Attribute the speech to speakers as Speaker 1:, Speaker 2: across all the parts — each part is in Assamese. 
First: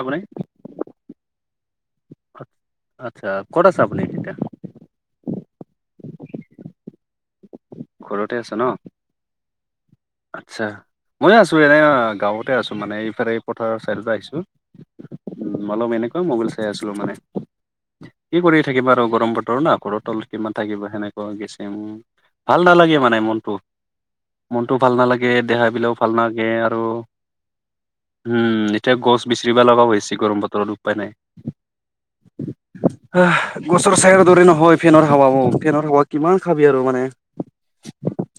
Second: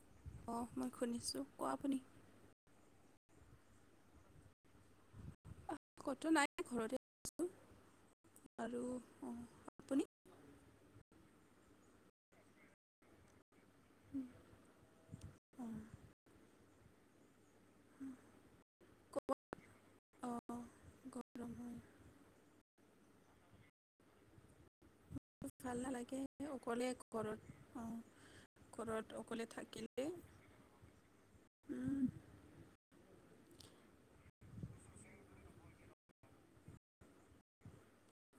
Speaker 1: আপুনি
Speaker 2: অ', মই শুনিছোঁ কোৱা আপুনি?
Speaker 1: আচ্ছা, ক'ত আছা আপুনি এতিয়া?
Speaker 2: আহ, ক'তো নাই ঘৰতে। আছোঁ
Speaker 1: ঘৰতে আছা
Speaker 2: আৰু
Speaker 1: নহ?
Speaker 2: অঁ, আপুনি
Speaker 1: আচ্ছা, মইও আছোঁ এনেই গাঁৱতে আছোঁ। মানে এইফালে এই পথাৰৰ ছাইডতে আহিছোঁ। উম,
Speaker 2: অঁ,
Speaker 1: [unintelligible] এনেকে মবাইল চাই আছিলো মানে। কি কৰি থাকিবা আৰু
Speaker 2: ক'ব
Speaker 1: গৰম বতৰ না ঘৰৰ তলত কিমান
Speaker 2: অঁ,
Speaker 1: থাকিব সেনেকুৱা
Speaker 2: গৰম হয়
Speaker 1: গিচিং ভাল নালাগে মানে মনটো। টো ভাল নালাগে
Speaker 2: মোৰতো
Speaker 1: দেহা বিলাকেও ভাল নালাগে আৰু
Speaker 2: অকলে ঘৰত অঁ,
Speaker 1: উম, এতিয়া
Speaker 2: ঘৰত
Speaker 1: গছ
Speaker 2: অকলে
Speaker 1: বিচৰিবা লগা হৈ
Speaker 2: থাকিলে
Speaker 1: হৈছে গৰম বতৰত। উপায় নাই
Speaker 2: উম।
Speaker 1: আহ গছৰ চাইয়াৰ দৰে নহয় ফেনৰ হাৱাও ফেনৰ হাৱা কিমান খাবি আৰু মানে।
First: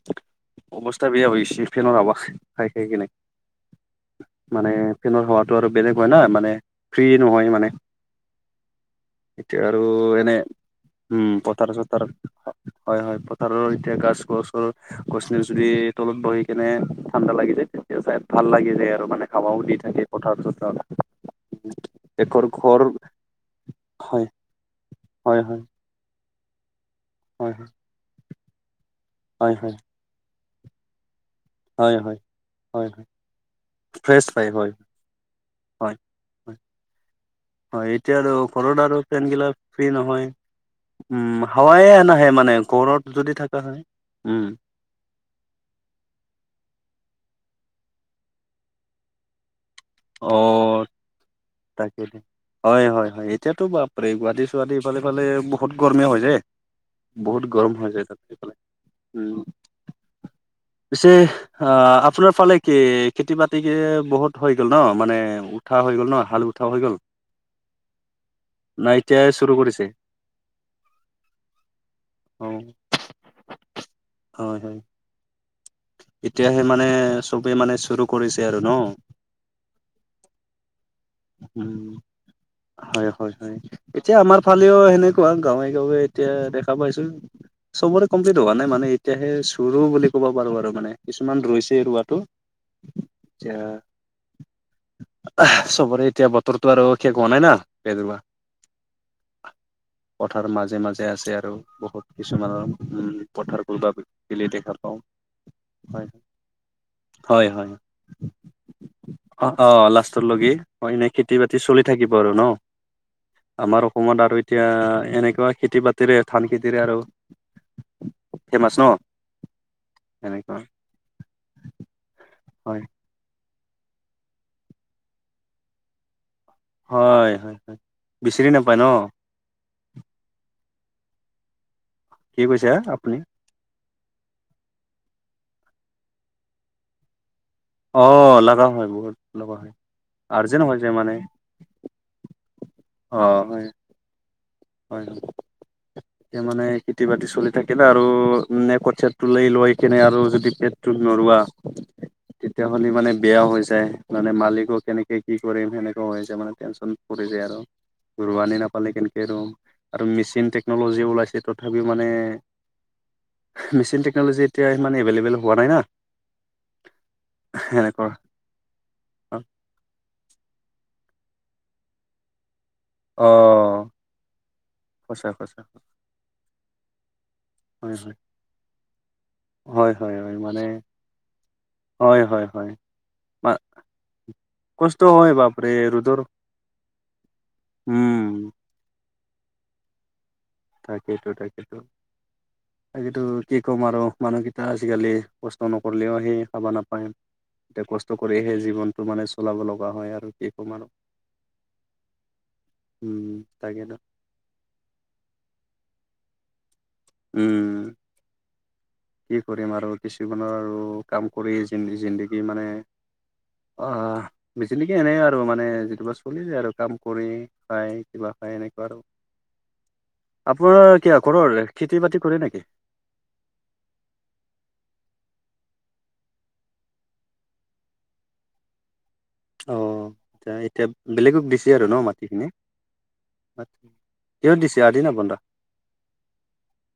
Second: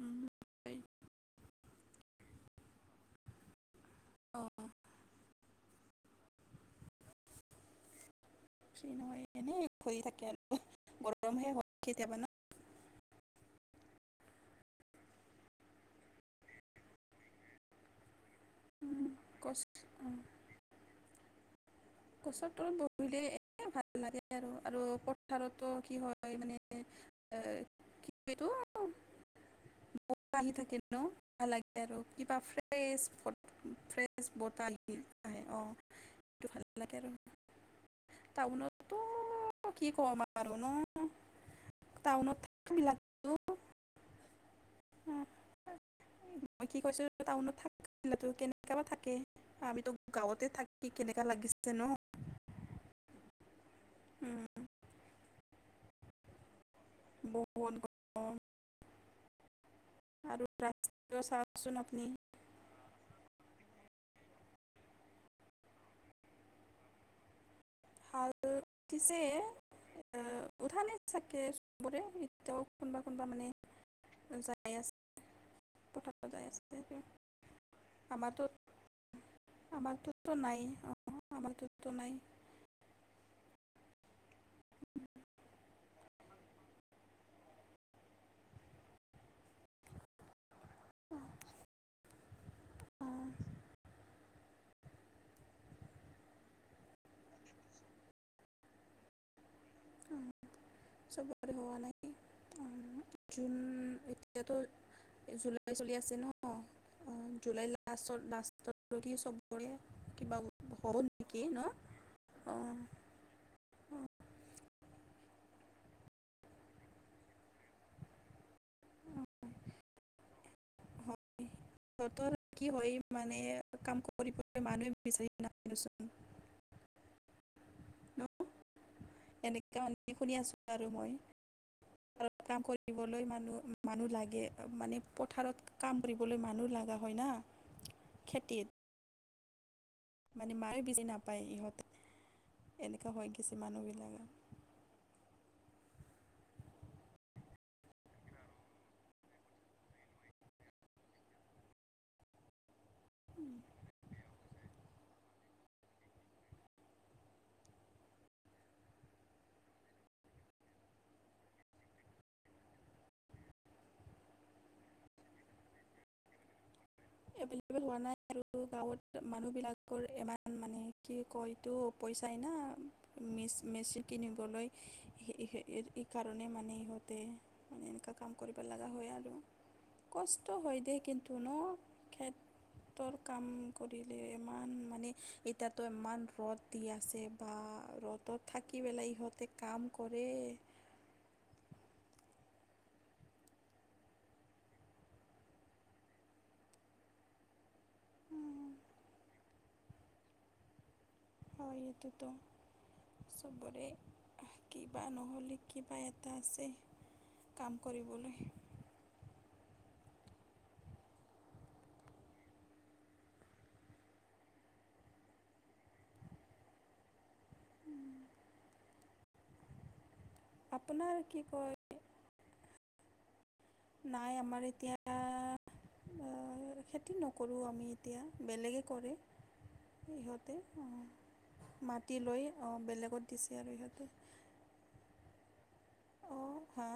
Speaker 2: উম, হয়।
Speaker 1: অৱস্থা বেয়া হৈছে ফেনৰ হাৱা খাই খাই কিনেই
Speaker 2: অঁ,
Speaker 1: মানে ফেনৰত হাৱাটো আৰু বেলেগ হয় না মানে ফ্ৰী নহয় মানে।
Speaker 2: ফ্ৰী নহয়
Speaker 1: এতিয়া
Speaker 2: এনেই
Speaker 1: আৰু
Speaker 2: ঘূৰি থাকে
Speaker 1: এনে
Speaker 2: আৰু
Speaker 1: উম
Speaker 2: গৰমহে হয়
Speaker 1: পথাৰ চথাৰ
Speaker 2: কেতিয়াবা ন
Speaker 1: হয়, হয়, পথাৰৰ এতিয়া গাছ-গছৰ গছনিৰ তলত বহি কেনে ঠাণ্ডা লাগি যায়, তেতিয়া চাই ভাল লাগি যায়
Speaker 2: উম,
Speaker 1: আৰু। মানে হাবাও
Speaker 2: কষ্ট
Speaker 1: দি থাকে
Speaker 2: অঁ।
Speaker 1: পথাৰত চথাৰ দেশৰ
Speaker 2: গছৰ
Speaker 1: ঘৰ
Speaker 2: তলত বহিলে এনে ভাল লাগে
Speaker 1: হয়
Speaker 2: আৰু, আৰু
Speaker 1: হয় হয়
Speaker 2: পথাৰতো কি হয় [unintelligible] মানে এ
Speaker 1: হয়
Speaker 2: কি এইটো
Speaker 1: হয় হয় হয় হয় হয় হয় ফ্ৰেছ পাই হয়
Speaker 2: [unintelligible] আহে অ',
Speaker 1: হয়
Speaker 2: সেইটো
Speaker 1: হয়
Speaker 2: ভাল লাগে আৰু।
Speaker 1: হয়, এতিয়া আৰু ঘৰত
Speaker 2: টাউনতো
Speaker 1: আৰু ফেন গিলা
Speaker 2: কি
Speaker 1: ফ্ৰী
Speaker 2: ক'ম
Speaker 1: নহয়।
Speaker 2: আৰু ন
Speaker 1: উম, হাৱা এ নাহে
Speaker 2: টাউনত
Speaker 1: মানে ঘৰত যদি থকা হয় উম।
Speaker 2: উম। মই কি কৈছো, টাউনত থাক কেনেক বা থাকে আমিতো গাঁৱতে থাকি কেনেকা লাগিছ
Speaker 1: তাকেইটো হয়, হয়, হয়, এতিয়াতো
Speaker 2: উম,
Speaker 1: গুৱাহাটী-চুৱাহাটী ইফালে সিফালে বহুত গৰম হৈ যায়। বহুত গৰম হৈ যায় তাতে, সেইফালে উম।
Speaker 2: আৰু
Speaker 1: পিছে,
Speaker 2: ৰাস্তাটো চাওকচোন
Speaker 1: অ'
Speaker 2: আপুনি
Speaker 1: আপোনাৰ ফালে কি খেতি-বাতি কে বহুত হৈ গ'ল নহ, মানে উঠা হৈ গ'ল নহ হাল উঠা হৈ গ'ল।
Speaker 2: হাল
Speaker 1: না
Speaker 2: উঠিছে।
Speaker 1: এতিয়াই চুৰু কৰিছে
Speaker 2: উঠা নে চাকে, চবৰে
Speaker 1: অ
Speaker 2: এতিয়াও কোনোবা কোনোবা মানে
Speaker 1: হয় হয়
Speaker 2: [unintelligible] পথাৰত যাই
Speaker 1: এতিয়াহে মানে
Speaker 2: আছে
Speaker 1: চবে মানে চুৰ
Speaker 2: আমাৰতো
Speaker 1: কৰিছে আৰু ন,
Speaker 2: আমাৰতোতো নাই, অ,
Speaker 1: উম
Speaker 2: আমাৰোতো নাই
Speaker 1: হয়, হয়, হয়, এতিয়া আমাৰ ফালেও সেনেকুৱা গাঁৱে গাঁৱে এতিয়া দেখা পাইছো চবৰে কমপ্লিট হোৱা নাই মানে এতিয়াহে চুৰৰু বুলি ক'ব পাৰো আৰু মানে
Speaker 2: অঁ,
Speaker 1: কিছুমান ৰুইছে ৰোৱাটো
Speaker 2: অঁ,
Speaker 1: এয়া চবৰে এতিয়া বতৰটোো আৰু সে হোৱা নাই না বা
Speaker 2: অঁ,
Speaker 1: পথাৰ মাজে মাজে মাজে আছে
Speaker 2: চবৰে
Speaker 1: আৰু,
Speaker 2: হোৱা নাই
Speaker 1: বহুত কিছুমানৰ
Speaker 2: অঁ,
Speaker 1: উম
Speaker 2: জুন
Speaker 1: পথাৰবোৰ বা খি
Speaker 2: এতিয়াতো
Speaker 1: দেখা পাওঁ
Speaker 2: জুলাই চলি
Speaker 1: হয়
Speaker 2: আছে ন
Speaker 1: হয়
Speaker 2: জুলাই
Speaker 1: হয়
Speaker 2: লাষ্টত লাষ্টত
Speaker 1: অ অ
Speaker 2: চবৰে
Speaker 1: লাষ্টৰ
Speaker 2: কিবা
Speaker 1: লগি হয় এনে খেতি
Speaker 2: নেকি
Speaker 1: বাতি
Speaker 2: ন
Speaker 1: চলি থাকিব আৰু ন
Speaker 2: অঁ,
Speaker 1: আমাৰ
Speaker 2: অঁ,
Speaker 1: অসমত আৰু এতিয়া এনেকুৱা খেতি বাতিৰে ধান খেতিৰে আৰু ফেমছ ন
Speaker 2: অ',
Speaker 1: সেনেকুৱা
Speaker 2: সিহঁতৰ কি হয় মানে, কাম কৰিব মানুহে বিচাৰি নচোন
Speaker 1: হয়, হয়, হয়, বিচৰি নাপায় ন
Speaker 2: এনেকে মানে, শুনি আছো আৰু মই
Speaker 1: কি
Speaker 2: কাম
Speaker 1: কৈছে আপুনি
Speaker 2: কৰিবলৈ মানুহ মানুহ লাগে মানে পথাৰত কাম কৰিবলৈ মানুহ লগা হয় না
Speaker 1: অ, লগা
Speaker 2: খেতিত
Speaker 1: হয় বহুত লগা হয়
Speaker 2: মানে,
Speaker 1: আৰ্জেণ্ট হৈ
Speaker 2: মায়ো
Speaker 1: যায়
Speaker 2: বেছি
Speaker 1: মানে
Speaker 2: নাপায় ইহঁত এনেককাা
Speaker 1: অ
Speaker 2: হৈ গৈছে মানুহ বিলাক
Speaker 1: হয়, হয়, - এয়া মানে খেতি বাতি চলি থাকে আৰু, নে ক চটটো ল লৈ কেনে আৰু যদি পেটটো নৰোৱা তেতিয়াাহ'লে মানে বেয়া হৈ যায়, মানে মালিকক কেনেকে কি কৰিম সেনেকা হৈ যায় মানে টেনন পৰি যায় আৰু ৰুৱানি নাপালে কেনেকে, ৰৰুওঁ আৰু মেচিন টেকন'লজি ওলাইছে তথাপিও মানে মেচিন টেকন'লজি এতিয়া ইমান এভেইলেবল হোৱা নাই না
Speaker 2: এভেইলেবল হোৱা
Speaker 1: সেনেকুৱা
Speaker 2: নাই, আৰু গাঁৱত মানুহবিলাকৰ ইমান মানে, কি কয় এইটো পইচাই না
Speaker 1: অ
Speaker 2: মেচ মেচিন কিনিবলৈ
Speaker 1: সঁচা সঁচা
Speaker 2: এইকাৰণে মানে ইহঁতে মানে
Speaker 1: হয়
Speaker 2: এনেকুৱা
Speaker 1: হয়
Speaker 2: কাম কৰিব লগা হয় আৰু
Speaker 1: হয় হয়
Speaker 2: কষ্ট
Speaker 1: মানে
Speaker 2: হয় দিয় কিন্তু ন
Speaker 1: হয়, হয়, হয়,
Speaker 2: ৰ কাম কৰিলে ইমান
Speaker 1: কষ্ট
Speaker 2: মানে,
Speaker 1: হয় বাপৰে
Speaker 2: এতিাতো
Speaker 1: ৰ'দৰ
Speaker 2: ইমান ৰ'দ দি আছে বা
Speaker 1: উম
Speaker 2: ৰ'দত থাকি পেলাই ইহঁতে কাম কৰে
Speaker 1: তাকেইেতো তাকেেতো তো কি ক'ম আৰু, মানুহকেইটা আজিকালি কষ্ট নকৰিলেও আহি খাব নাপায়- এয়া কষ্ট কৰিহে জীৱনটো মানে, চলাব লগা হয় আৰু কি ক ম আৰু
Speaker 2: হয়, এইটোতো
Speaker 1: উম
Speaker 2: চবৰে
Speaker 1: তাকেতো
Speaker 2: কিবা নহ'লে কিবা এটা আছে, কাম
Speaker 1: উম।
Speaker 2: কৰিবলৈ
Speaker 1: কি কৰিম, আৰু কিছুমানৰ আৰু কাম কৰি জিন্দগী মানে অ, বেছিনৈকি এনেই আৰু মানে যিটোপা চলি যায় আৰু কাম কৰি খাই কিবা, খায় এনেকুৱা আৰু আপোনাৰ ক
Speaker 2: কি
Speaker 1: ঘৰৰ
Speaker 2: কয়
Speaker 1: খেতি বাতি কৰে নেকি?
Speaker 2: নাই, আমাৰ এতিয়া খেতি নকৰোঁ, আমি এতিয়া বেলেগে কৰে
Speaker 1: অ এতিয়া
Speaker 2: ইহঁতে
Speaker 1: এতিয়া বেলেগক দিছে আৰু ন
Speaker 2: মাটি
Speaker 1: মাটিখিনি
Speaker 2: লৈ, বেলেগত দিছে আৰু ইিহঁতে
Speaker 1: সেই দিশি আহ দি ন বন্া
Speaker 2: অ' হা?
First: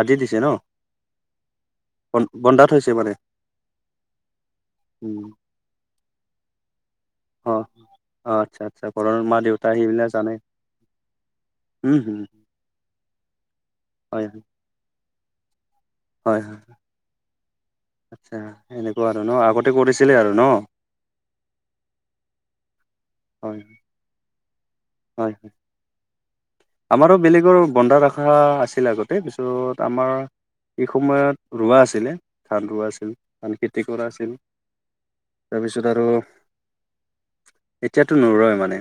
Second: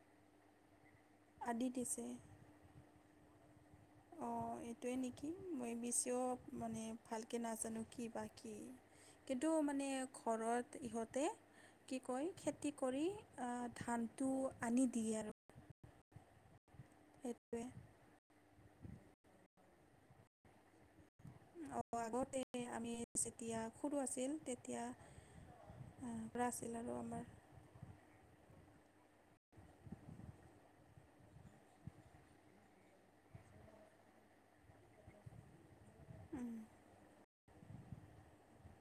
Speaker 1: আজি দিছে ন?
Speaker 2: আদি দিছে,
Speaker 1: বন্ধাত হৈছে মানে
Speaker 2: অ' এইটোৱে
Speaker 1: উম
Speaker 2: নেকি। মই বিশছিঁ মানে ভালকৈ
Speaker 1: অ
Speaker 2: নাজানো, কি বা
Speaker 1: অ
Speaker 2: কি
Speaker 1: আচ্ছা আচ্ছা ঘৰৰ মা
Speaker 2: কিন্তু
Speaker 1: দেউতা
Speaker 2: মানে
Speaker 1: সেইবিলাক জানে
Speaker 2: ঘৰত ইহঁতে
Speaker 1: উম
Speaker 2: কি
Speaker 1: হম
Speaker 2: কয়, খেতি কৰি
Speaker 1: হয়
Speaker 2: ধানটো
Speaker 1: হয়
Speaker 2: আনি দিয়ে আৰু।
Speaker 1: হয়, হয়।
Speaker 2: সেইটোৱে।
Speaker 1: আচ্ছা, এনেকুৱা আৰু ন আগতে কৰিছিলে আৰু ন?
Speaker 2: অ' আগতে আমি যেতিয়া
Speaker 1: হয়
Speaker 2: সৰু আছিল তেতিয়া
Speaker 1: হয়।
Speaker 2: উম। কৰা চিলা
Speaker 1: আমাৰো বেলেগৰ বন্ধা ৰখা আছিল, আগতে পিছত আমাৰ এই সময়ত ৰোৱা আছিলে, ধান ৰোৱা আছিল, ধান খেতি কৰা আছিল। তাৰপিছত আৰু
Speaker 2: উম।
Speaker 1: এতিয়াতো নুৰয় মানে।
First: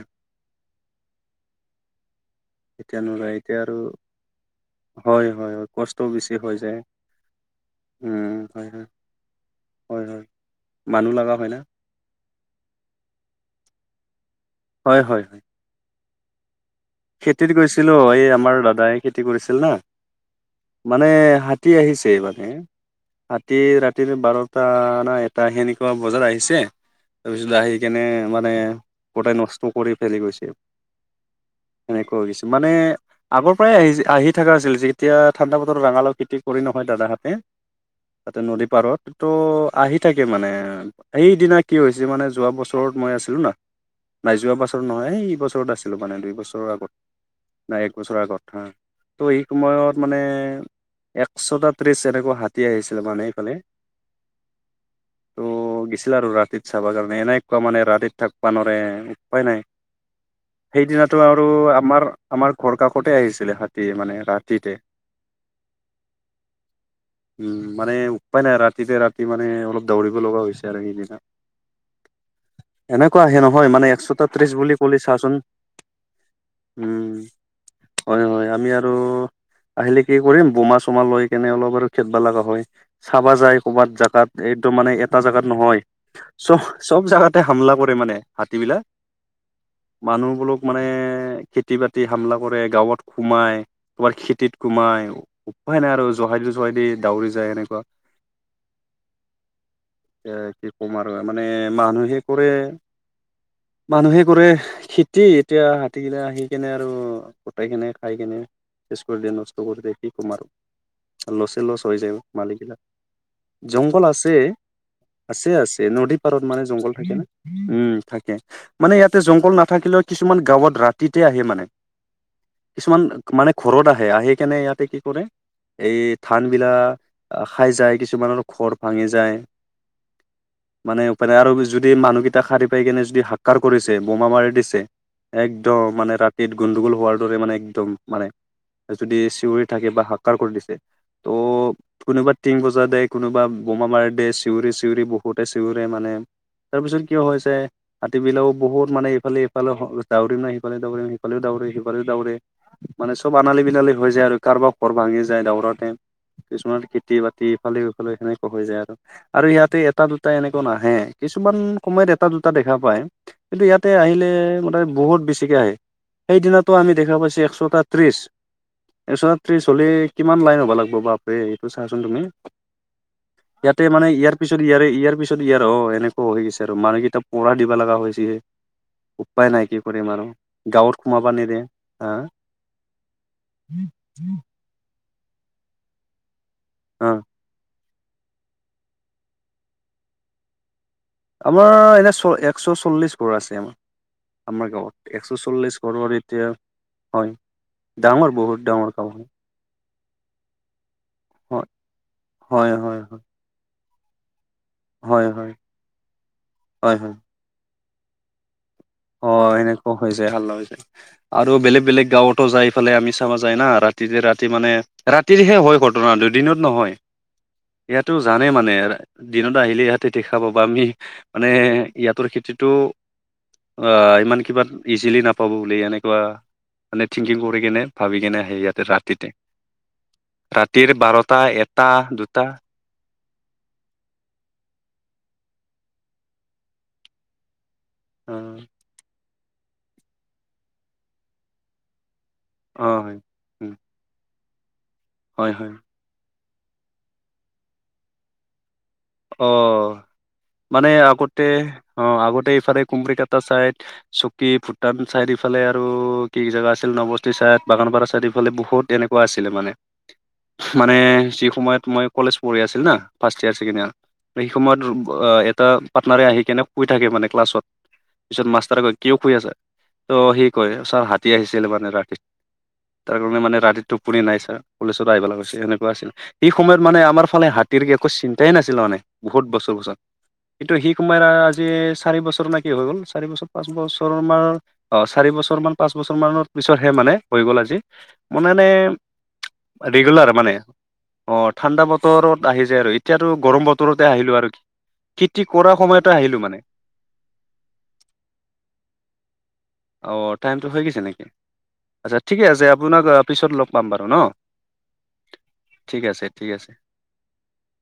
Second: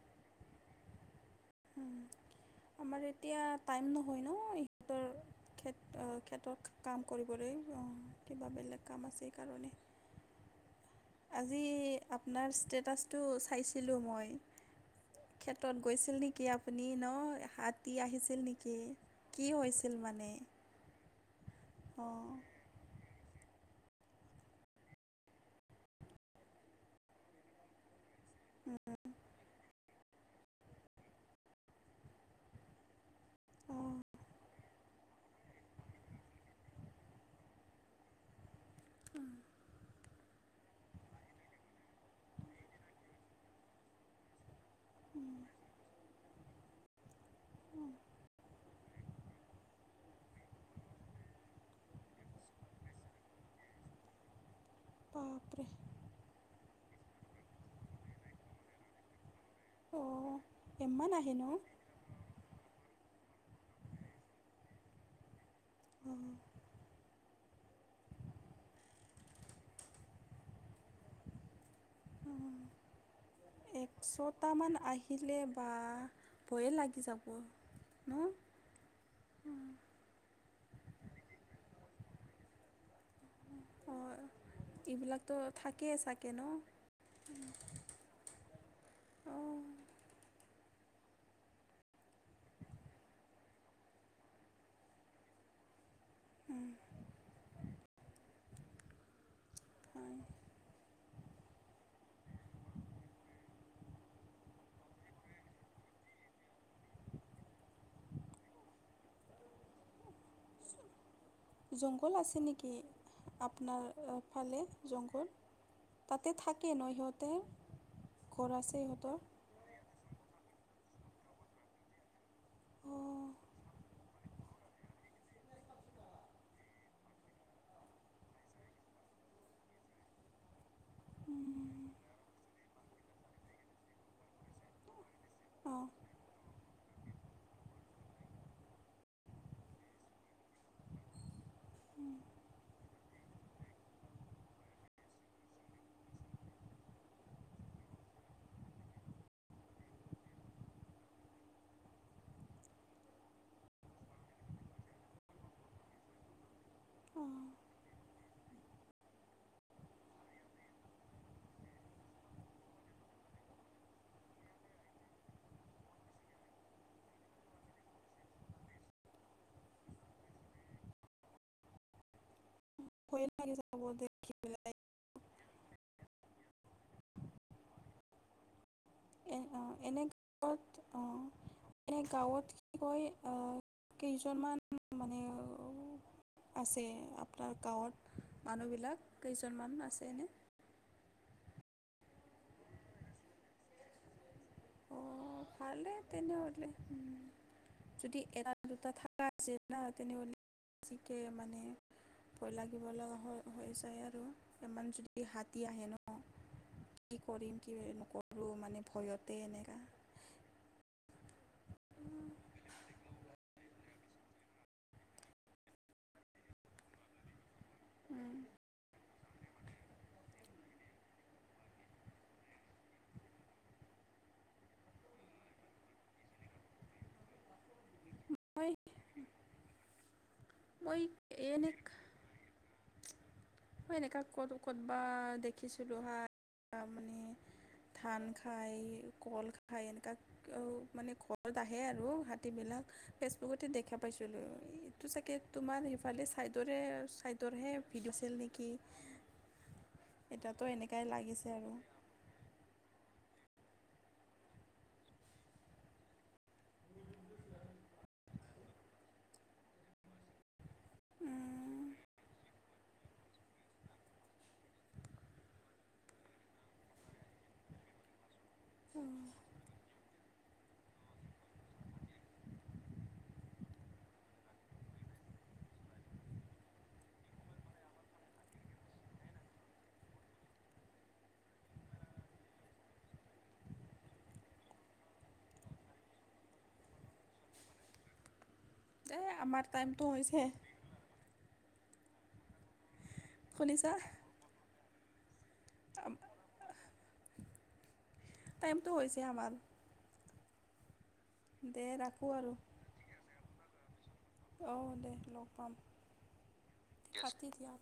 Speaker 2: আমাৰ এতিয়া টাইম নহয় ন,
Speaker 1: হয় হয়
Speaker 2: সহঁতৰ
Speaker 1: হয় কষ্ট
Speaker 2: খেত
Speaker 1: বেছি হৈ
Speaker 2: কেতত
Speaker 1: যায়
Speaker 2: কাম কৰিবলৈ,
Speaker 1: উম
Speaker 2: অ'কিবা
Speaker 1: হয় হয়
Speaker 2: বেলেগ কাম আছে কাৰণে।
Speaker 1: হয় হয়। মানুহ লগা হয়
Speaker 2: আজি
Speaker 1: না
Speaker 2: আপোনাৰ ষ্টেটাছটো চাইছিলোঁ মই।
Speaker 1: হয় হয়।
Speaker 2: তত গৈছিল নেকি আপুনি ন
Speaker 1: খেতিত গৈছিলো
Speaker 2: হাতী
Speaker 1: এই
Speaker 2: আহিছিল
Speaker 1: আমাৰ
Speaker 2: নেকি,
Speaker 1: দাদাই খেতি
Speaker 2: কি
Speaker 1: কৰিছিল না
Speaker 2: হৈছিল মানে।
Speaker 1: মানে হাতী আহিছে
Speaker 2: অঁ
Speaker 1: মানে। ৰাতি ৰাতি বাৰটা না এটা সেনেকুৱা বজাৰ আহিছে তাৰপিছত আহি কেনে মানে, গোতে নষ্ট কৰি ফেলি গৈছে। সেনেকুৱা হৈছে, মানে আগৰ পৰাই
Speaker 2: অঁ
Speaker 1: আহি আহি থকা আছিল, যেতিয়া ঠাণ্ডা বাতৰ ৰঙালাও খেতি কৰি নহয় দাদাহঁতে। তাতে নদী পাৰত, তো আহি থাকে মানে। সেইদিনা কি হৈছে মানে যোৱা বছৰত মই আছিলো না। নাই যোৱা বাছৰ নহয়, এই এই বছৰত আছিলো মানে দুই বছৰৰ আগত। নাই এক বছৰ আগত ত' এই সময়ত মানে একশটা ত্ৰিছ এনেকুৱা হাতী আহিছিলে মানে এইফালে।
Speaker 2: বাপৰে।
Speaker 1: আছিল আৰু ৰাতিত চাব কাৰণে এনেকুৱা মানে, ৰাতিত থাকব নোৱৰে উপায় নাই।
Speaker 2: এমান
Speaker 1: সেইদিনাটো
Speaker 2: ন [unintelligible]
Speaker 1: আৰু আমাৰ, আমাৰ ঘৰ কাষতে আহিছিলে হাতী মানে ৰাতিতে। [inaudible]
Speaker 2: অঁ
Speaker 1: উম' মানে উপায় নাই ৰাতিতে ৰাতি মানে অলপ দৌৰিব লগা হৈছে আৰু সেইদিনা।
Speaker 2: উম।
Speaker 1: এনেকুৱা আহে নহয় মানে একশটা ত্ৰিশ বুলি কল চাচোন
Speaker 2: বাহ।
Speaker 1: উম, হয় হয় আমি আৰু আহিলে কি কৰিম বোমা চোমা লৈ কেনে অলপ আৰু খেদব লগা হয়, চাবা যায় কৰ'ৰবাত
Speaker 2: অঁ
Speaker 1: জেগাত। একদম মানে এটা
Speaker 2: এইবিলাকতো
Speaker 1: জাগাত নহয়,
Speaker 2: থাকেই চাগে ন
Speaker 1: চব চব জেগাতে হামলা কৰে মানে। হাতীবিলাক,
Speaker 2: অঁ
Speaker 1: মানুহবোলক মানে, খেতি বাতি হামলা কৰে গাঁৱত সোমাই কোবাৰ খেতিত সোমাই। উপাই নাই আৰু জহাই দি, জহাই দি দাউৰি যায় এনেকুৱা।
Speaker 2: হয়
Speaker 1: এয়া, কি ক'ম আৰু মানে মানুহে কৰে। মানুহে কৰে খেতিত এতিয়া হাতীগিলা আহি কেনে আৰু গোটেই কেনে খাই কেনে চেছ কৰি দিয়ে নষ্ট কৰি দিয়ে কি কম আৰু। লছে লচ হৈ
Speaker 2: জংঘল
Speaker 1: যায়
Speaker 2: আছে নেকি
Speaker 1: মালিকবিলাক।
Speaker 2: আপোনাৰ
Speaker 1: জংঘল আছে,
Speaker 2: ফালে জংঘল
Speaker 1: আছে, আছে নদী পাৰত মানে জংঘল থাকে ন, উম, থাকে
Speaker 2: ঘৰ আছে
Speaker 1: মানে
Speaker 2: সিহঁতৰ
Speaker 1: ইয়াতে জংঘল নাথাকিলেও কিছুমান গাঁৱত ৰাতিতে আহে মানে। কিছুমান
Speaker 2: অঁ
Speaker 1: মানে ঘৰত আহে আহি কেনে ইয়াতে কি কৰে এই ধানবিলাক খাই যায়, কিছুমানৰ ঘৰ ভাঙি যায়। মানে উপায় নাই আৰু যদি মানুহকেইটা সাৰি পাই কিনে যদি হা'কাৰ কৰিছে বোমা মাৰি দিছে একদম
Speaker 2: অঁ
Speaker 1: মানে ৰাতিত গোণ্ডগোল হোৱাৰ দৰে মানে, একদম মানে। যদি চিঞৰি থাকে বা হা'কাৰ কৰি দিছে, ত' কোনোবা টিং বজা দে, কোনোবা বোমা মাৰ দে চিঞৰি, চিঞৰি বহুতে চিঞৰে মানে তাৰপিছত কিয় হৈছে, হাতীবিলাকও বহুত মানে এইফালে [inaudible] মানে চব আনালি বিনালি হৈ যায় আৰু কাৰোবাৰ ঘৰ ভাঙি যায় দাউৰতে। কিছুমান খেতি
Speaker 2: অঁ
Speaker 1: বাতি ইফালে সিফালে সেনেকে হৈ যায় আৰু। আৰু ইয়াতে এটা দুটা এনেকুৱা নাহে, কিছুমান সময়ত এটা দুটা দেখা পায়। কিন্তু ইয়াতে আহিলে মানে বহুত বেছিকে আহে। সেইদিনাতো আমি দেখা পাইছে একশটা ত্ৰিশ। একশটা ত্ৰিছ হ'লে কিমান লাইন হ'ব লাগিব বাপৰে এইটো চাচোন তুমি।
Speaker 2: ভয় লাগে যাব
Speaker 1: ইয়াতে, মানে ইয়াত
Speaker 2: দেখি
Speaker 1: ইয়াৰ পিছত
Speaker 2: পেলাই
Speaker 1: ইয়াৰে, ইয়াৰ পিছত ইয়াৰে অ', এনেকুৱা হৈ গৈছে আৰু মানুহকেইটা পহৰা দিব লগা হৈছিয়ে।
Speaker 2: এ
Speaker 1: উপাই নাই,
Speaker 2: অঁ
Speaker 1: কি কৰিম আৰু গাঁৱত সোমাব নিদিয়ে।
Speaker 2: এ,
Speaker 1: হা
Speaker 2: গাঁৱত কি কয়, অ', কেইজনমান মানে অ', আছে
Speaker 1: অ
Speaker 2: আপোনাৰ গাঁৱত, মানুহবিলাক কেইজনমান আছে এনে?
Speaker 1: আমাৰ এনে চ একশ চল্লিশ ঘৰ আছে আমাৰ। আমাৰ গাঁৱত, একশ
Speaker 2: অঁ
Speaker 1: চল্লিশ
Speaker 2: ভালেই
Speaker 1: ঘৰৰ এতিয়া
Speaker 2: তেনেহ'লে
Speaker 1: হয়!
Speaker 2: যদি
Speaker 1: ডাঙৰ
Speaker 2: এটা
Speaker 1: বহুত ডাঙৰ
Speaker 2: দুটা
Speaker 1: গাঁও
Speaker 2: থাকা আছে তেনে বেছিকে মানে ভয়
Speaker 1: হয়
Speaker 2: লাগিব
Speaker 1: হয়
Speaker 2: লগা
Speaker 1: হয়
Speaker 2: হৈ, হৈ যায় আৰু। ইমান যদি
Speaker 1: হয় হয় হয়
Speaker 2: হাতী আহে ন
Speaker 1: হয় হয়
Speaker 2: [unintelligible] কৰিম কি নকৰোঁ, মানে
Speaker 1: অ
Speaker 2: ভয়তে এনেকা।
Speaker 1: এনেকুৱা হৈ হাল্লা হৈ যায় আৰু বেলেগ, বেলেগ গাঁওতো যাই পেলাই আমি চাবা যায় না ৰাতিতে- ৰাতি মানে ৰাতিহে হয়, ঘটনা দুদিনত নহয়। ইয়াতো জানেই মানে আ দিনত আহিলে ইহঁতে দেখা পাব আমি মানে ইয়াতোৰ খেতিটো আহ, ইমান কিবা ইজিলি নাপাব বুলি এনেকুৱা। মানে থিংকিং কৰি কিনে ভাবি কেনে সেই
Speaker 2: মই
Speaker 1: ইয়াতে ৰাতিতে। ৰাতিৰ
Speaker 2: মই
Speaker 1: বাৰটা,
Speaker 2: এনেক
Speaker 1: এটা, দুটা।
Speaker 2: মই এনেকা ক'ত, ক'তবা দেখিছিলোঁ হা' মানে ধান
Speaker 1: অ
Speaker 2: খাই কল খাই এনেকুৱা মানে ঘৰত আহে আৰু হাত তীবিলাক,
Speaker 1: অ হয়
Speaker 2: ফেচবুকতে দেখা পাইছিলোঁ এইটো চাগে
Speaker 1: হয় হয়
Speaker 2: তোমাৰ ফালে চাইডৰে, চাইডৰেহে ভিডিঅ' আছিল নেকি!
Speaker 1: অ',
Speaker 2: এতিয়াতো
Speaker 1: মানে
Speaker 2: এনেকাই
Speaker 1: আগতে
Speaker 2: লাগিছে আৰু
Speaker 1: অ', আগতে ইফালে কুমৰিকাটা চাইড, চকী ভূটান চাইড ইফালে আৰু কি জেগা আছিল [unintelligible] চাইড, বাগানপাৰা চাইড, ইফালে বহুত তেনেকুৱা আছিলে মানে। মানে যি সময়ত মই কলেজ পঢ়ি আছিল না, ফাৰ্ষ্ট ইয়েৰ ছেকেণ্ড ইয়েৰ। সেই সময়ত এটা পাৰ্টনাৰে আহি কেনে শুই থাকে মানে ক্লাছত। পিছত মাষ্টাৰে কয় কিয় শুই আছা? ত' সি কয় ছাৰ হাতী আহিছিল মানে ৰাতি। তাৰ কাৰণে মানে ৰাতিটো টোপনি নাই ছাৰ কলেজত পৰা আহিব লাগৈ হৈছে সেনেকুৱা আছিল। সেই সময়ত মানে আমাৰ ফালে হাতীৰ একো চিন্তাই নাছিল মানে বহুত বছৰ বছৰ কিন্তটো সি কুমাৰ আজি চাৰি বছৰ নে কি হৈ গ'ল চাৰি বছৰ পাঁচ বছৰ আমাৰ অ', চাৰি বছৰ মান পাঁচ বছৰ মানৰ পিছতহে মানে হৈ গ'ল আজি। মানোনে
Speaker 2: দে আমাৰ টাইমটো
Speaker 1: ৰেগুলাৰ
Speaker 2: হৈছে
Speaker 1: মানে অ', ঠাণ্ডা বতৰত আহি যায় আৰু এতিয়াতো গৰম বত
Speaker 2: শুনিছা
Speaker 1: আৰু খেতি কৰাৰ সময়তে আহিলো মানে
Speaker 2: টাইমটো হৈছে আমাৰ
Speaker 1: অ', টাইমটো হৈ গৈছে নেকি
Speaker 2: দে
Speaker 1: আচ্ছা
Speaker 2: ৰাখোঁ
Speaker 1: ঠিকে
Speaker 2: আৰু
Speaker 1: আছে। আপোনাক পিছত লগ পাম বাৰু ন
Speaker 2: অ', দে লগ পাম
Speaker 1: ঠিক আছে ঠিক আছে
Speaker 2: পাতি দিয়া